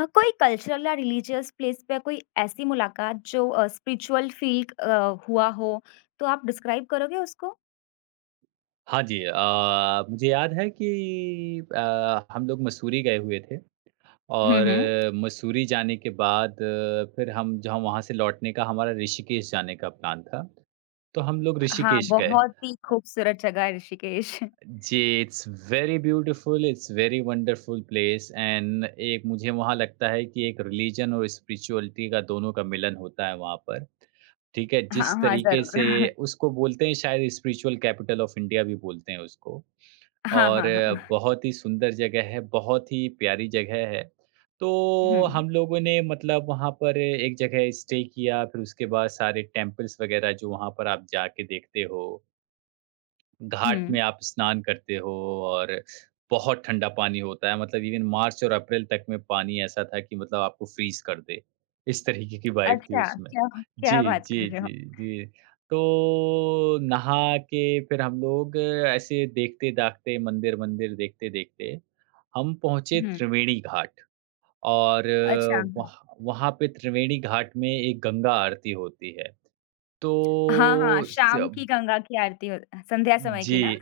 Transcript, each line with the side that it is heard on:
left: कोई कल्चरल या religious place पे कोई ऐसी मुलाकात जो स्पिरिचुअल फील हुआ हो, तो आप डिस्क्राइब करोगे उसको?
right: हाँ जी, मुझे याद है कि हम लोग मसूरी गए हुए थे
left: हुँ,
right: और
left: हुँ।
right: मसूरी जाने के बाद फिर हम जहाँ वहाँ से लौटने का हमारा ऋषिकेश जाने का प्लान था, तो हम लोग
left: हाँ,
right: ऋषिकेश गए।
left: बहुत ही खूबसूरत जगह है ऋषिकेश।
right: जी, it's very beautiful, it's very wonderful place and एक मुझे वहाँ लगता है कि एक रिलिजन और स्पिरिचुअलिटी का दोनों का मिलन होता है वहाँ पर, ठीक है?
left: हाँ,
right: जिस
left: हाँ,
right: तरीके से
left: ज़रूर।
right: उसको बोलते हैं, शायद स्पिरिचुअल कैपिटल ऑफ इंडिया भी बोलते हैं उसको।
left: हाँ,
right: और
left: हाँ, हाँ।
right: बहुत ही सुंदर जगह है, बहुत ही प्यारी जगह है। तो
left: हुँ,
right: हम लोगों ने मतलब वहाँ पर एक जगह स्टे किया, फिर उसके बाद सारे टेम्पल्स वगैरह जो वहाँ पर आप जाके देखते हो।
left: हुँ।
right: घाट में आप स्नान करते हो और बहुत ठंडा पानी होता है, मतलब इवन मार्च और अप्रैल तक में पानी ऐसा था कि मतलब आपको फ्रीज कर दे, इस तरीके की वाइब थी
left: अच्छा,
right: उसमें।
left: क्या
right: जी
left: क्या बात कर
right: जी
left: रहे हो?
right: जी जी। तो नहा के फिर हम लोग ऐसे देखते दाखते मंदिर मंदिर देखते देखते हम पहुंचे
left: हुँ।
right: त्रिवेणी घाट। और
left: अच्छा, हाँ।
right: वहाँ वहाँ पे त्रिवेणी घाट में एक गंगा आरती होती है तो
left: हाँ, हाँ, शाम की गंगा की आरती हो संध्या समय की
right: जी।
left: ना?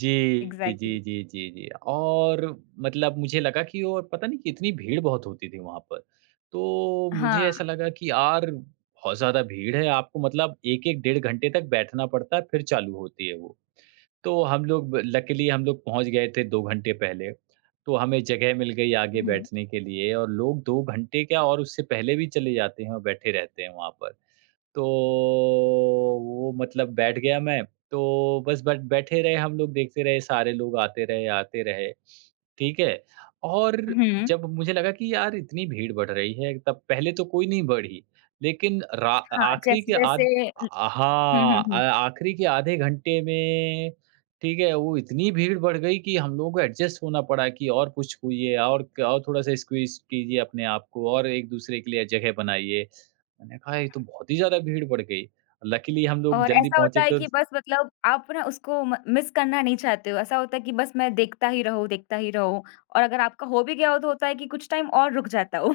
right: जी,
left: एग्ज़ैक्टली,
right: जी, जी, जी, जी। और मतलब मुझे लगा कि और पता नहीं, कितनी भीड़ बहुत होती थी वहाँ पर। तो मुझे
left: हाँ।
right: ऐसा लगा कि यार बहुत ज़्यादा भीड़ है, आपको मतलब 1-1 डेढ़ घंटे तक बैठना पड़ता है, फिर चालू होती है वो। तो हम लोग ब लकीली हम लोग पहुँच गए थे 2 घंटे पहले, तो हमें जगह मिल गई आगे
left: हुँ।
right: बैठने के लिए और लोग 2 घंटे क्या, और उससे पहले भी चले जाते हैं और बैठे रहते हैं वहाँ पर। तो वो मतलब बैठ गया मैं, तो बस बट बैठे रहे, हम लोग देखते रहे, सारे लोग आते रहे, ठीक है? और
left: हुँ,
right: जब मुझे लगा कि यार इतनी भीड़ बढ़ रही है, तब पहले तो कोई नहीं बढ़ी, लेकिन रा
left: हाँ,
right: आखिरी के आध
left: जैसे-जैसे ल
right: अ,
left: हुँ, हुँ,
right: हाँ,
left: हुँ।
right: आखिरी के आधे घंटे में, ठीक है, वो इतनी भीड़ बढ़ गई कि हम लोगों को एडजस्ट होना पड़ा कि और कुछ छूइए और क और थोड़ा-सा स्क्वीज़ कीजिए अपने आप को और एक-दूसरे के लिए जगह बनाइए। मैंने कहा ये तो बहुत ही ज़्यादा भीड़ पड़ गई। लकीली हम लोग
left: और
right: जल्दी
left: ऐसा होता
right: पहुँचे
left: है
right: तो
left: कि बस मतलब आप ना उसको म मिस करना नहीं चाहते हो। ऐसा होता है कि बस मैं देखता ही रहूँ देखता ही रहूँ। और अगर आपका हो भी गया हो तो होता है कि कुछ टाइम और रुक जाता हो।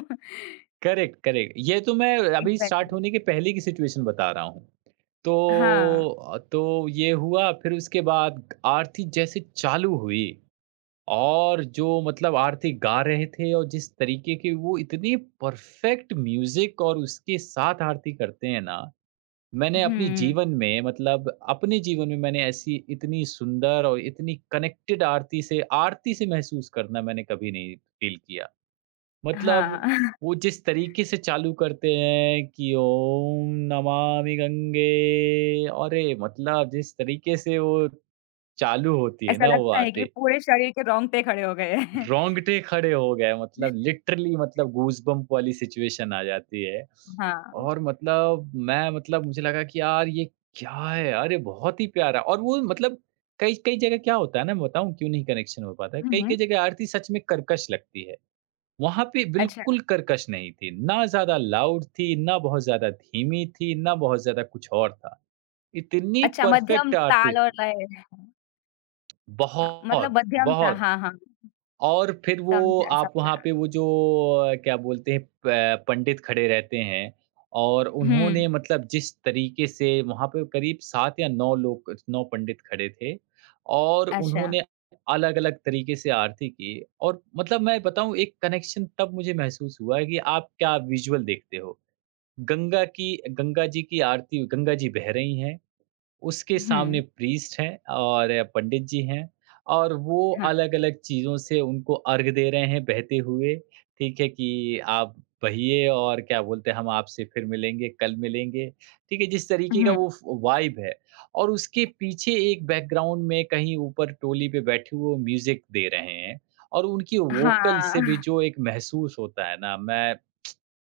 right: Correct, correct. ये तो मैं अभी स्टार्ट
left: एग्ज़ैक्टली।
right: होने के पहले की सिचुएशन बता रहा हूँ।
left: हाँ।
right: तो तो ये हुआ, फिर उसके बाद आरती जैसे चालू हुई और जो मतलब आरती गा रहे थे और जिस तरीके की वो इतनी परफेक्ट म्यूज़िक और उसके साथ आरती करते हैं ना, मैंने अपने
left: हुँ।
right: जीवन में मतलब अपने जीवन में मैंने ऐसी इतनी सुंदर और इतनी कनेक्टेड आरती से महसूस करना मैंने कभी नहीं फील किया। मतलब
left: हाँ।
right: वो जिस तरीके से चालू करते हैं कि ओम नमामि गंगे, अरे! मतलब जिस तरीके से वो चालू होती है
left: ऐसा
right: ना वो
left: लगता है कि
right: आरती,
left: पूरे शरीर के रोंगटे खड़े हो गए हैं।
right: रोंगटे खड़े हो गए, मतलब लिटरली मतलब गूज़बम्प वाली सिचुएशन आ जाती है।
left: हाँ।
right: और मतलब मैं मतलब मुझे लगा कि यार ये क्या है? अरे बहुत ही प्यारा, और वो मतलब कई कई जगह क्या होता है ना, मैं बताऊँ क्यों नहीं कनेक्शन हो पाता है,
left: हुँ।
right: कई-कई जगह आरती सच में कर्कश लगती है। वहाँ पे
left: अच्छा।
right: बिल्कुल कर्कश नहीं थी, ना ज़्यादा लाउड थी, ना बहुत ज़्यादा धीमी थी, ना बहुत ज़्यादा कुछ और था। इतनी
left: अच्छा, मध्यम
right: परफेक्ट आरती
left: ताल और
right: थी,
left: लय। हाँ, मतलब
right: बहुत,
left: मध्यम सा,
right: बहुत।
left: हाँ, हाँ।
right: और फिर वो
left: समझा,
right: आप वहाँ
left: समझा।
right: पे वो जो क्या बोलते हैं प पंडित खड़े रहते हैं और
left: हुँ।
right: उन्होंने मतलब जिस तरीके से वहाँ पे करीब 7 या 9 लोग, 9 पंडित खड़े थे और
left: अच्छा।
right: उन्होंने अलग-अलग तरीके से आरती की। और मतलब मैं बताऊँ, एक कनेक्शन तब मुझे महसूस हुआ कि आप क्या विज़ुअल देखते हो। गंगा की गंगा जी की आरती, गंगा जी बह रही हैं, उसके
left: हुँ।
right: सामने प्रीस्ट हैं और पंडित जी हैं और वो
left: हाँ।
right: अलग-अलग चीज़ों से उनको अर्घ दे रहे हैं बहते हुए, ठीक है? कि आप बहिए, और क्या बोलते हैं, हम आपसे फिर मिलेंगे, कल मिलेंगे, ठीक है? जिस तरीके का
left: हुँ।
right: वो फ वाइब है और उसके पीछे एक बैकग्राउंड में कहीं ऊपर टोली पे बैठे हुए वो म्यूज़िक दे रहे हैं और उनकी वोकल से भी
left: हाँ।
right: जो एक महसूस होता है ना,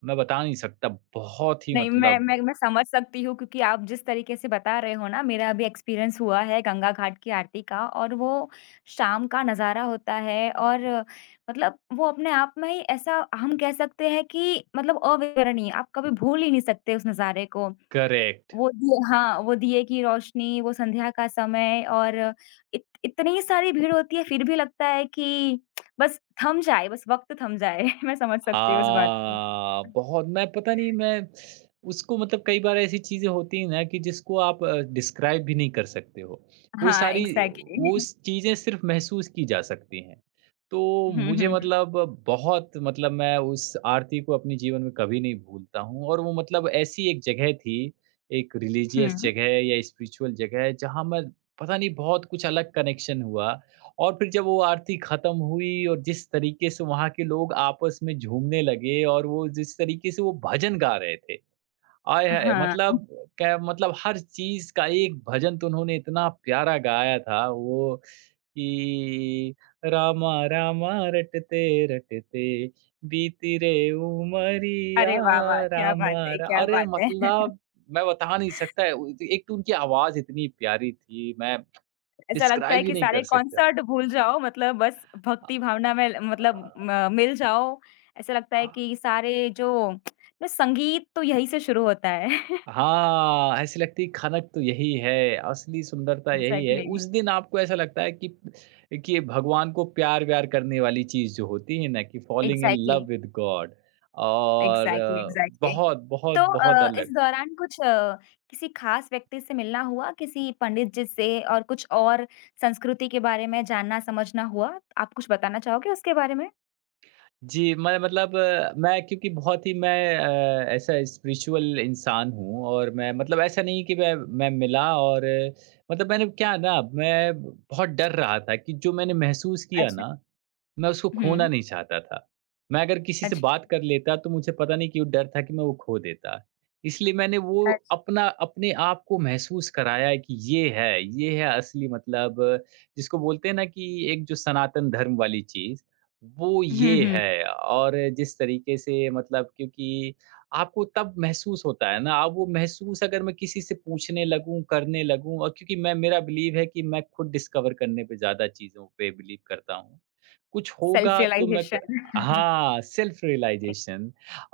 right: मैं बता नहीं सकता, बहुत ही
left: नहीं, मैं
right: मतलब,
left: मैं मैं समझ सकती हूँ, क्योंकि आप जिस तरीके से बता रहे हो ना मेरा अभी एक्सपीरियंस हुआ है गंगा घाट की आरती का, और वो शाम का नज़ारा होता है और मतलब वो अपने आप में ही ऐसा हम कह सकते हैं कि मतलब अविवरणीय, आप कभी भूल ही नहीं सकते उस नज़ारे को।
right: करेक्ट।
left: वो दिए, हाँ, वो दिए की रोशनी, वो संध्या का समय और इत इतनी सारी भीड़ होती है, फिर भी लगता है कि बस थम जाए, बस वक़्त थम जाए। मैं समझ सकती हूँ उस बात को।
right: हाँ, बहुत, मैं पता नहीं, मैं उसको मतलब, कई बार ऐसी चीज़ें होती हैं ना कि जिसको आप डिस्क्राइब भी नहीं कर सकते हो। वो
left: हाँ,
right: सारी
left: एग्ज़ैक्टली।
right: वो स चीज़ें सिर्फ़ महसूस की जा सकती हैं। तो
left: हुँ,
right: मुझे
left: हुँ।
right: मतलब बहुत मतलब, मैं उस आरती को अपने जीवन में कभी नहीं भूलता हूँ और वो मतलब ऐसी एक जगह थी, एक रिलीजियस
left: हुँ।
right: जगह या स्पिरिचुअल जगह जहाँ मैं पता नहीं, बहुत कुछ अलग कनेक्शन हुआ। और फिर जब वो आरती खत्म हुई और जिस तरीके से वहाँ के लोग आपस में झूमने लगे और वो जिस तरीके से वो भजन गा रहे थे, आय हाय!
left: हाँ।
right: मतलब क्या, मतलब हर चीज़ का एक भजन तो उन्होंने इतना प्यारा गाया था वो, कि रामा रामा रटते रटते बीती रे उमरिया।
left: अरे वाह, वाह! क्या बात
right: रामा
left: है,
right: रा
left: क्या
right: अरे!
left: बात है।
right: मतलब मैं बता नहीं सकता, उ एक तो उनकी आवाज़ इतनी प्यारी थी, मैं
left: ऐसा लगता
right: डिस्क्राइब
left: है
right: ही
left: कि
right: नहीं
left: सारे
right: कर सकता।
left: कॉन्सर्ट भूल जाओ, मतलब बस भक्ति भावना में
right: अ
left: मतलब म मिल जाओ। ऐसा लगता है
right: हाँ,
left: कि सारे जो जो संगीत तो यहीं से शुरू होता है।
right: ऐसी लगती खनक तो यही है, असली सुंदरता यही है।
left: एग्ज़ैक्टली।
right: उस दिन आपको ऐसा लगता है कि ये भगवान को प्यार-व्यार करने वाली चीज़ जो होती है ना, कि falling in love
left: exactly,
right: with God. और
left: एग्ज़ैक्टली, एग्ज़ैक्टली।
right: बहुत, बहुत,
left: तो
right: बहुत
left: इस
right: अलग।
left: दौरान कुछ किसी खास व्यक्ति से मिलना हुआ? किसी पंडित जी से, और कुछ और संस्कृति के बारे में जानना समझना हुआ? आप कुछ बताना चाहोगे उसके बारे में?
right: जी, मैं मतलब मैं क्योंकि बहुत ही मैं ऐसा स्पिरिचुअल इंसान हूँ और मैं मतलब ऐसा नहीं कि मैं मिला और मतलब मैंने क्या ना, मैं बहुत डर रहा था कि जो मैंने महसूस किया
left: अच्छा।
right: ना, मैं उसको
left: हुँ,
right: खोना नहीं चाहता था। मैं अगर किसी से
left: अच्छा।
right: बात कर लेता तो मुझे पता नहीं क्यों डर था कि मैं वो खो देता। इसलिए मैंने वो
left: अच्छा।
right: अपना अपने आप को महसूस कराया है कि ये है असली मतलब जिसको बोलते हैं ना कि एक जो सनातन धर्म वाली चीज़, वो
left: हुँ,
right: ये
left: हुँ।
right: है। और जिस तरीके से मतलब क्योंकि आपको तब महसूस होता है ना, आप वो महसूस, अगर मैं किसी से करने लगूँ, और क्योंकि मैं मेरा बिलीव है कि मैं खुद डिस्कवर करने पे ज़्यादा चीज़ों पे बिलीव करता हूँ। कुछ
left: सेल्फ
right: होगा तो मैं क
left: रियलाइज़ेशन।
right: हाँ, सेल्फ
left: ए
right: रियलाइज़ेशन।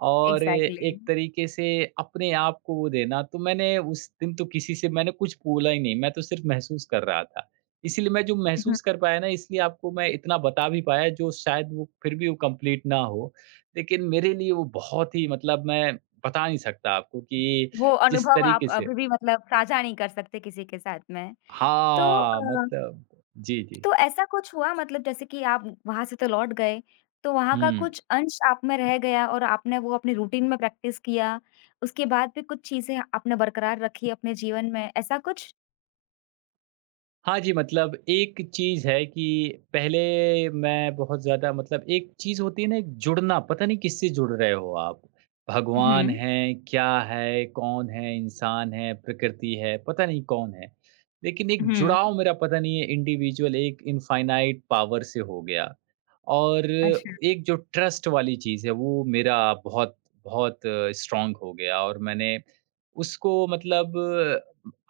right: और
left: एग्ज़ैक्टली।
right: एक तरीके से अपने आप को वो देना, तो मैंने उस दिन तो किसी से मैंने कुछ बोला ही नहीं, मैं तो सिर्फ़ महसूस कर रहा था। इसीलिए मैं जो
left: हुँ,
right: महसूस कर पाया ना, इसलिए आपको मैं इतना बता भी पाया, जो शायद वो फिर भी वो कंप्लीट ना हो। लेकिन मेरे लिए वो बहुत ही मतलब, मैं बता नहीं सकता आपको कि
left: वो
right: जिस
left: अनुभव आप
right: तरीके से,
left: अभी भी मतलब साझा नहीं कर सकते किसी के साथ में। तो
right: हाँ,
left: अ,
right: मतलब जी, जी।
left: तो ऐसा कुछ हुआ, मतलब जैसे कि आप वहाँ से तो लौट गए, तो वहाँ का
right: हुँ।
left: कुछ अंश आप में रह गया और आपने वो अपने रूटीन में प्रैक्टिस किया, उसके बाद भी कुछ चीज़ें आपने बरकरार रखी अपने जीवन में, ऐसा कुछ?
right: हाँ जी, मतलब एक चीज़ है कि पहले मैं बहुत ज़्यादा मतलब एक चीज़ होती है ना, एक जुड़ना, पता नहीं किससे जुड़ रहे हो आप।
left: हुँ,
right: भगवान है, क्या है, कौन है, इंसान है, प्रकृति है, पता नहीं कौन है। लेकिन एक
left: हुँ।
right: जुड़ाव मेरा पता नहीं है, इंडिविजुअल एक इनफ़ाइनाइट पावर से हो गया। और
left: अच्छा,
right: एक जो ट्रस्ट वाली चीज़ है वो मेरा बहुत, बहुत स्ट्रॉन्ग हो गया और मैंने उसको मतलब,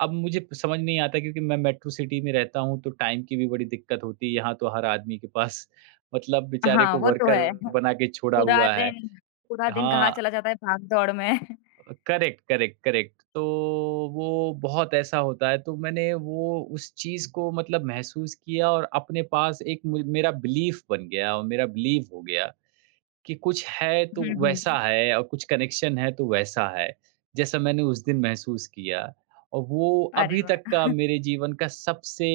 right: अब मुझे समझ नहीं आता क्योंकि मैं मेट्रो सिटी में रहता हूँ, तो टाइम की भी बड़ी दिक्कत होती है, यहाँ तो हर आदमी के पास मतलब बेचारे
left: हाँ,
right: को
left: वो तो
right: वर्कर
left: है।
right: बना के छोड़ा
left: पूरा
right: हुआ है।
left: दिन, पूरा दिन कहाँ
right: हाँ,
left: चला जाता है भाग-दौड़ में।
right: Correct, correct, correct. तो वो बहुत ऐसा होता है, तो मैंने वो उस चीज़ को मतलब महसूस किया और अपने पास एक मु मेरा बिलीफ़ बन गया और मेरा बिलीव हो गया। कि कुछ है तो
left: हुँ,
right: वैसा
left: हुँ।
right: है और कुछ कनेक्शन है तो वैसा है, जैसा मैंने उस दिन महसूस किया। और वो
left: अरे
right: अभी तक
left: वाह!
right: का मेरे जीवन का सबसे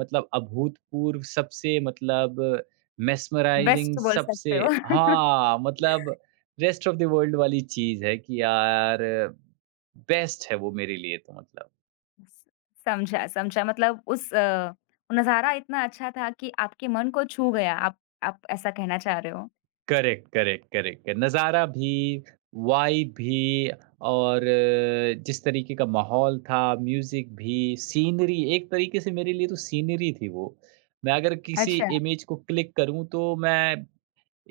right: मतलब अभूतपूर्व, सबसे मतलब
left: बेस्ट
right: मेस्मराइज़िंग,
left: तो बोल सकते
right: सबसे
left: हो।
right: हाँ, मतलब रेस्ट ऑफ़ द वर्ल्ड वाली चीज़ है कि यार, बेस्ट है वो मेरे लिए तो मतलब।
left: स समझा, समझा, मतलब उस नज़ारा इतना अच्छा था कि आपके मन को छू गया, आप ऐसा कहना चाह रहे हो।
right: Correct, correct, correct. नज़ारा भी, वाइब भी और जिस तरीके का माहौल था, म्यूज़िक भी, सीनरी, एक तरीके से मेरे लिए तो सीनरी थी वो। मैं अगर किसी
left: अच्छा,
right: इमेज को क्लिक करूँ तो मैं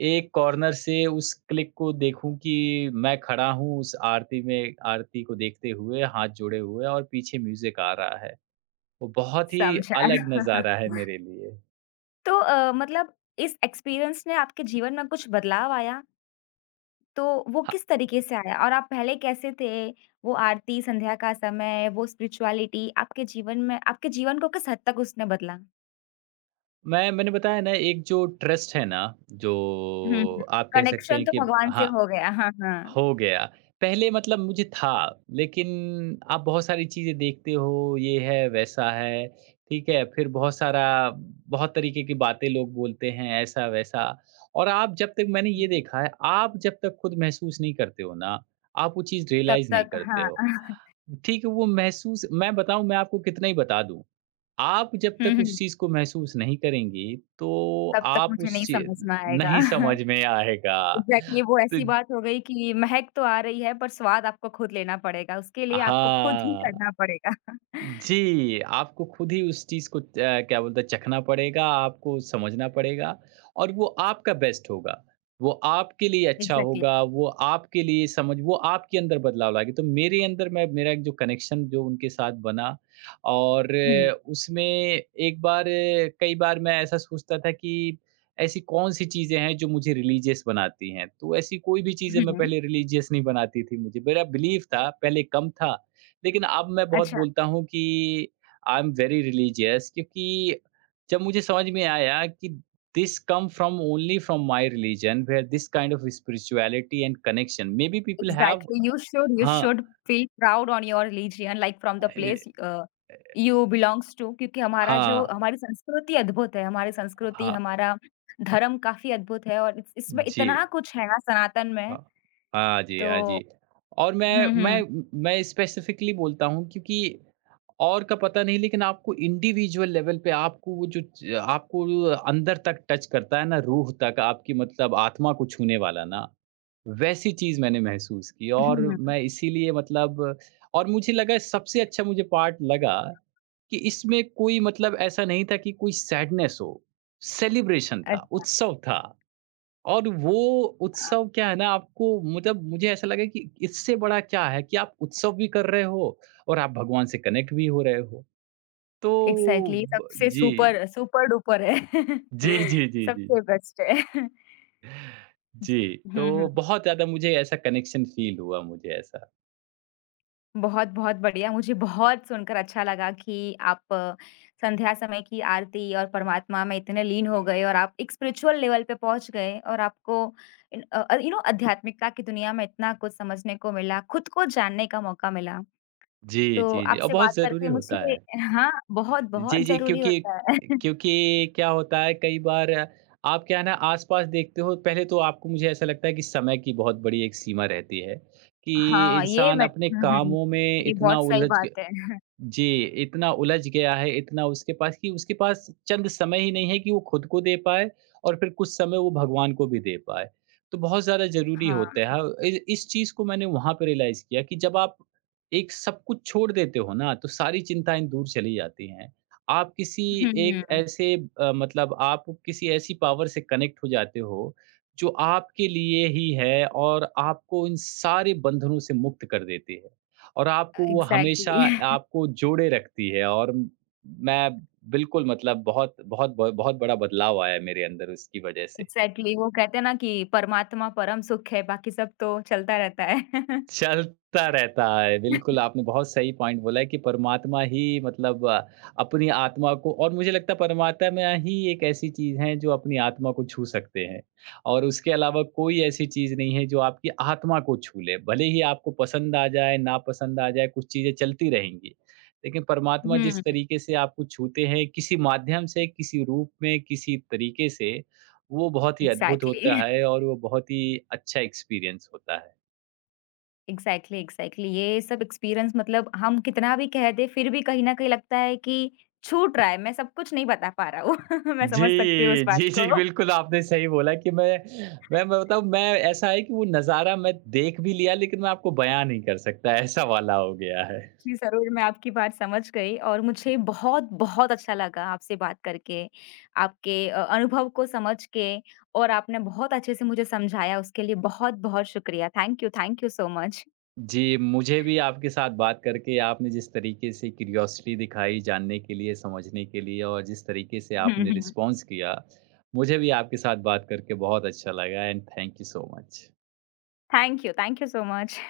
right: एक कॉर्नर से उस क्लिक को देखूँ कि मैं खड़ा हूँ उस आरती में, आरती को देखते हुए, हाथ जोड़े हुए, और पीछे म्यूज़िक आ रहा है। वो बहुत ही
left: समझा।
right: अलग नज़ारा है मेरे लिए।
left: तो मतलब इस एक्सपीरियंस ने आपके जीवन में कुछ बदलाव आया, तो वो किस तरीके से आया? और आप पहले कैसे थे? वो आरती, संध्या का समय, वो स्पिरिचुअलिटी आपके जीवन में, आपके जीवन को किस हद तक उसने बदला?
right: मैंने बताया ना, एक जो ट्रस्ट है ना जो
left: हुँ, हुँ।
right: आप कह सकते
left: कनेक्शन
right: हैं
left: तो
right: कि
left: भगवान से
right: हाँ
left: हो गया। हाँ, हाँ।
right: हो गया। पहले मतलब मुझे था, लेकिन आप बहुत सारी चीज़ें देखते हो, ये है वैसा है, ठीक है, फिर बहुत सारा बहुत तरीके की बातें लोग बोलते हैं ऐसा वैसा, और आप जब तक, मैंने ये देखा है, आप जब तक खुद महसूस नहीं करते हो ना, आप वो चीज़
left: तब
right: रियलाइज नहीं
left: तक,
right: करते
left: हाँ।
right: हो। ठीक है, वो महसूस मैं बताऊँ, मैं आपको कितना ही बता दूँ, आप जब
left: हुँ,
right: तक उस
left: हुँ।
right: चीज़ को महसूस नहीं करेंगी, तो
left: तब तक
right: आप
left: मुझे
right: उस
left: नहीं
right: ची
left: समझ में आएगा।
right: नहीं समझ में आएगा।
left: एग्ज़ैक्टली, वो
right: तो
left: ऐसी बात हो गई कि महक तो आ रही है पर स्वाद आपको खुद लेना पड़ेगा, उसके लिए आपको खुद ही
right: हाँ।
left: करना पड़ेगा।
right: जी, आपको खुद ही उस चीज़ को क्या बोलते हैं, चखना पड़ेगा, आपको समझना पड़ेगा और वो आपका बेस्ट होगा। वो आपके लिए अच्छा
left: एग्ज़ैक्टली।
right: होगा, वो आपके लिए समझ वो आपके अंदर बदलाव लाएगी। तो मेरे अंदर मैं मेरा एक जो कनेक्शन जो उनके साथ बना और
left: हुँ,
right: उसमें एक बार कई बार मैं ऐसा सोचता था कि ऐसी कौन-सी चीज़ें हैं जो मुझे रिलीजियस बनाती हैं। तो ऐसी कोई भी चीज़ें मैं
left: हुँ।
right: पहले रिलीजियस नहीं बनाती थी मुझे। मेरा बिलीफ था, पहले कम था। लेकिन अब मैं बहुत
left: अच्छा।
right: बोलता हूँ कि आई एम वेरी रिलीजियस क्योंकि जब मुझे समझ में आया कि this come from only from my religion where this kind of spirituality and connection maybe people have.
left: Exactly, you should you
right: हाँ।
left: Should feel proud on your religion, like from the
right: a-
left: place you belongs to, क्योंकि हमारा जो
right: हाँ।
left: हमारी संस्कृति अद्भुत है, हमारी संस्कृति,
right: हाँ
left: हमारा धर्म काफ़ी अद्भुत है, और इस इसमें
right: जी।
left: इतना कुछ है ना सनातन में।
right: हाँ, हाँ जी, हाँ
left: तो
right: जी। और मैं
left: हुँ,
right: मैं
left: हुँ।
right: मैं स्पेसिफिकली बोलता हूँ क्योंकि और का पता नहीं, लेकिन आपको इंडिविजुअल लेवल पे आपको वो जो च आपको जो अंदर तक टच करता है ना, रूह तक आपकी मतलब आत्मा को छूने वाला ना, वैसी चीज़ मैंने महसूस की। और
left: हुँ,
right: मैं इसीलिए मतलब, और मुझे लगा सबसे अच्छा मुझे पार्ट लगा कि इसमें कोई मतलब ऐसा नहीं था कि कोई सैडनेस हो, सेलिब्रेशन था,
left: अच्छा,
right: उत्सव था। और वो
left: हाँ,
right: उत्सव क्या है ना आपको, मतलब मुझे ऐसा लगा कि इससे बड़ा क्या है कि आप उत्सव भी कर रहे हो और आप भगवान से कनेक्ट भी हो रहे हो। तो
left: एग्ज़ैक्टली,
right: ब
left: सबसे
right: जी।
left: सुपर सुपर डुपर है।
right: जी, जी, जी, जी।
left: सबसे बेस्ट है। जी।
right: जी,
left: हुँ, हुँ,
right: तो बहुत ज़्यादा मुझे ऐसा कनेक्शन फ़ील हुआ मुझे ऐसा।
left: बहुत-बहुत बढ़िया, मुझे बहुत सुनकर अच्छा लगा कि आप संध्या समय की आरती और परमात्मा में इतने लीन हो गए और आप एक स्पिरिचुअल लेवल पे पहुँच गए और आपको इन यू नो आध्यात्मिकता की दुनिया में इतना कुछ समझने को मिला, खुद को जानने का मौका मिला।
right: जी,
left: तो
right: जी, जी और
left: आपसे बात
right: बहुत ज़रूरी
left: करके
right: होता
left: मुझे
right: है।
left: हाँ, बहुत-बहुत
right: जी, जी,
left: ज़रूरी
right: क्योंकि
left: होता है।
right: क्योंकि क्या होता है कई बार आप क्या है ना आस-पास देखते हो पहले तो आपको मुझे ऐसा लगता है कि समय की बहुत बड़ी एक सीमा रहती है, कि
left: हाँ, ये
right: इंसान
left: मैं,
right: अपने
left: हुँ, हुँ।
right: कामों में
left: ये
right: इतना
left: बहुत सही
right: उलझ ग
left: बात है।
right: जी, इतना उलझ गया है, इतना उसके पास कि उसके पास चंद समय ही नहीं है कि वो खुद को दे पाए और फिर कुछ समय वो भगवान को भी दे पाए। तो बहुत ज़्यादा ज़रूरी होता है।
left: हाँ,
right: हाँ, इ इस चीज़ को मैंने वहाँ पे रियलाइज़ किया कि जब आप एक सब कुछ छोड़ देते हो ना, तो सारी चिंताएँ दूर चली जाती हैं। आप किसी
left: हुँ,
right: एक ऐसे मतलब आप किसी ऐसी पावर से कनेक्ट हो जाते हो, जो आपके लिए ही है और आपको इन सारे बंधनों से मुक्त कर देती है। और आपको वो हमेशा
left: एग्ज़ैक्टली,
right: आपको जोड़े रखती है और मैं बिल्कुल मतलब बहुत बहुत बड़ा बदलाव आया है मेरे अंदर उसकी वजह से।
left: एग्ज़ैक्टली। वो कहते हैं ना कि परमात्मा परम सुख है, बाकी सब तो चलता रहता है।
right: चलता रहता है। बिल्कुल, आपने बहुत सही पॉइंट बोला है कि परमात्मा ही मतलब अपनी आत्मा को, और मुझे लगता है परमात्मा ही एक ऐसी चीज़ है जो अपनी आत्मा को छू सकते हैं और उसके अलावा कोई ऐसी चीज़ नहीं है जो आपकी आत्मा को छू ले। भले ही आपको पसंद आ जाए, नापसंद आ जाए, कुछ चीज़ें चलती रहेंगी। लेकिन परमात्मा
left: हुँ,
right: जिस तरीके से आपको छूते हैं किसी माध्यम से, किसी रूप में, किसी तरीके से, वो बहुत ही अद्भुत होता
left: एग्ज़ैक्टली,
right: है और वो बहुत ही अच्छा एक्सपीरियंस होता है।
left: एग्ज़ैक्टली, एग्ज़ैक्टली, ये सब एक्सपीरियंस मतलब हम कितना भी कह दें, फिर भी कहीं न कहीं लगता है कि छूट रहा है, मैं सब कुछ नहीं बता पा रहा हूँ। मैं समझ
right: जी,
left: सकती हूँ उस बात
right: जी, जी,
left: को।
right: बिल्कुल आपने सही बोला कि मैं बताऊँ मैं, ऐसा है कि वो नज़ारा मैं देख भी लिया लेकिन मैं आपको बयाँ नहीं कर सकता, ऐसा वाला हो गया है।
left: जी, ज़रूर, मैं आपकी बात समझ गई और मुझे बहुत-बहुत अच्छा लगा आपसे बात करके, आपके अनुभव को समझ के, और आपने बहुत अच्छे से मुझे समझाया, उसके लिए बहुत-बहुत शुक्रिया। Thank you so much.
right: जी, मुझे भी आपके साथ बात करके आपने जिस तरीके से क्यूरियोसिटी दिखाई जानने के लिए, समझने के लिए और जिस तरीके से
left: हुँ,
right: आपने
left: हुँ।
right: रिस्पॉन्स किया, मुझे भी आपके साथ बात करके बहुत अच्छा लगा and thank you so much.
left: Thank you so much.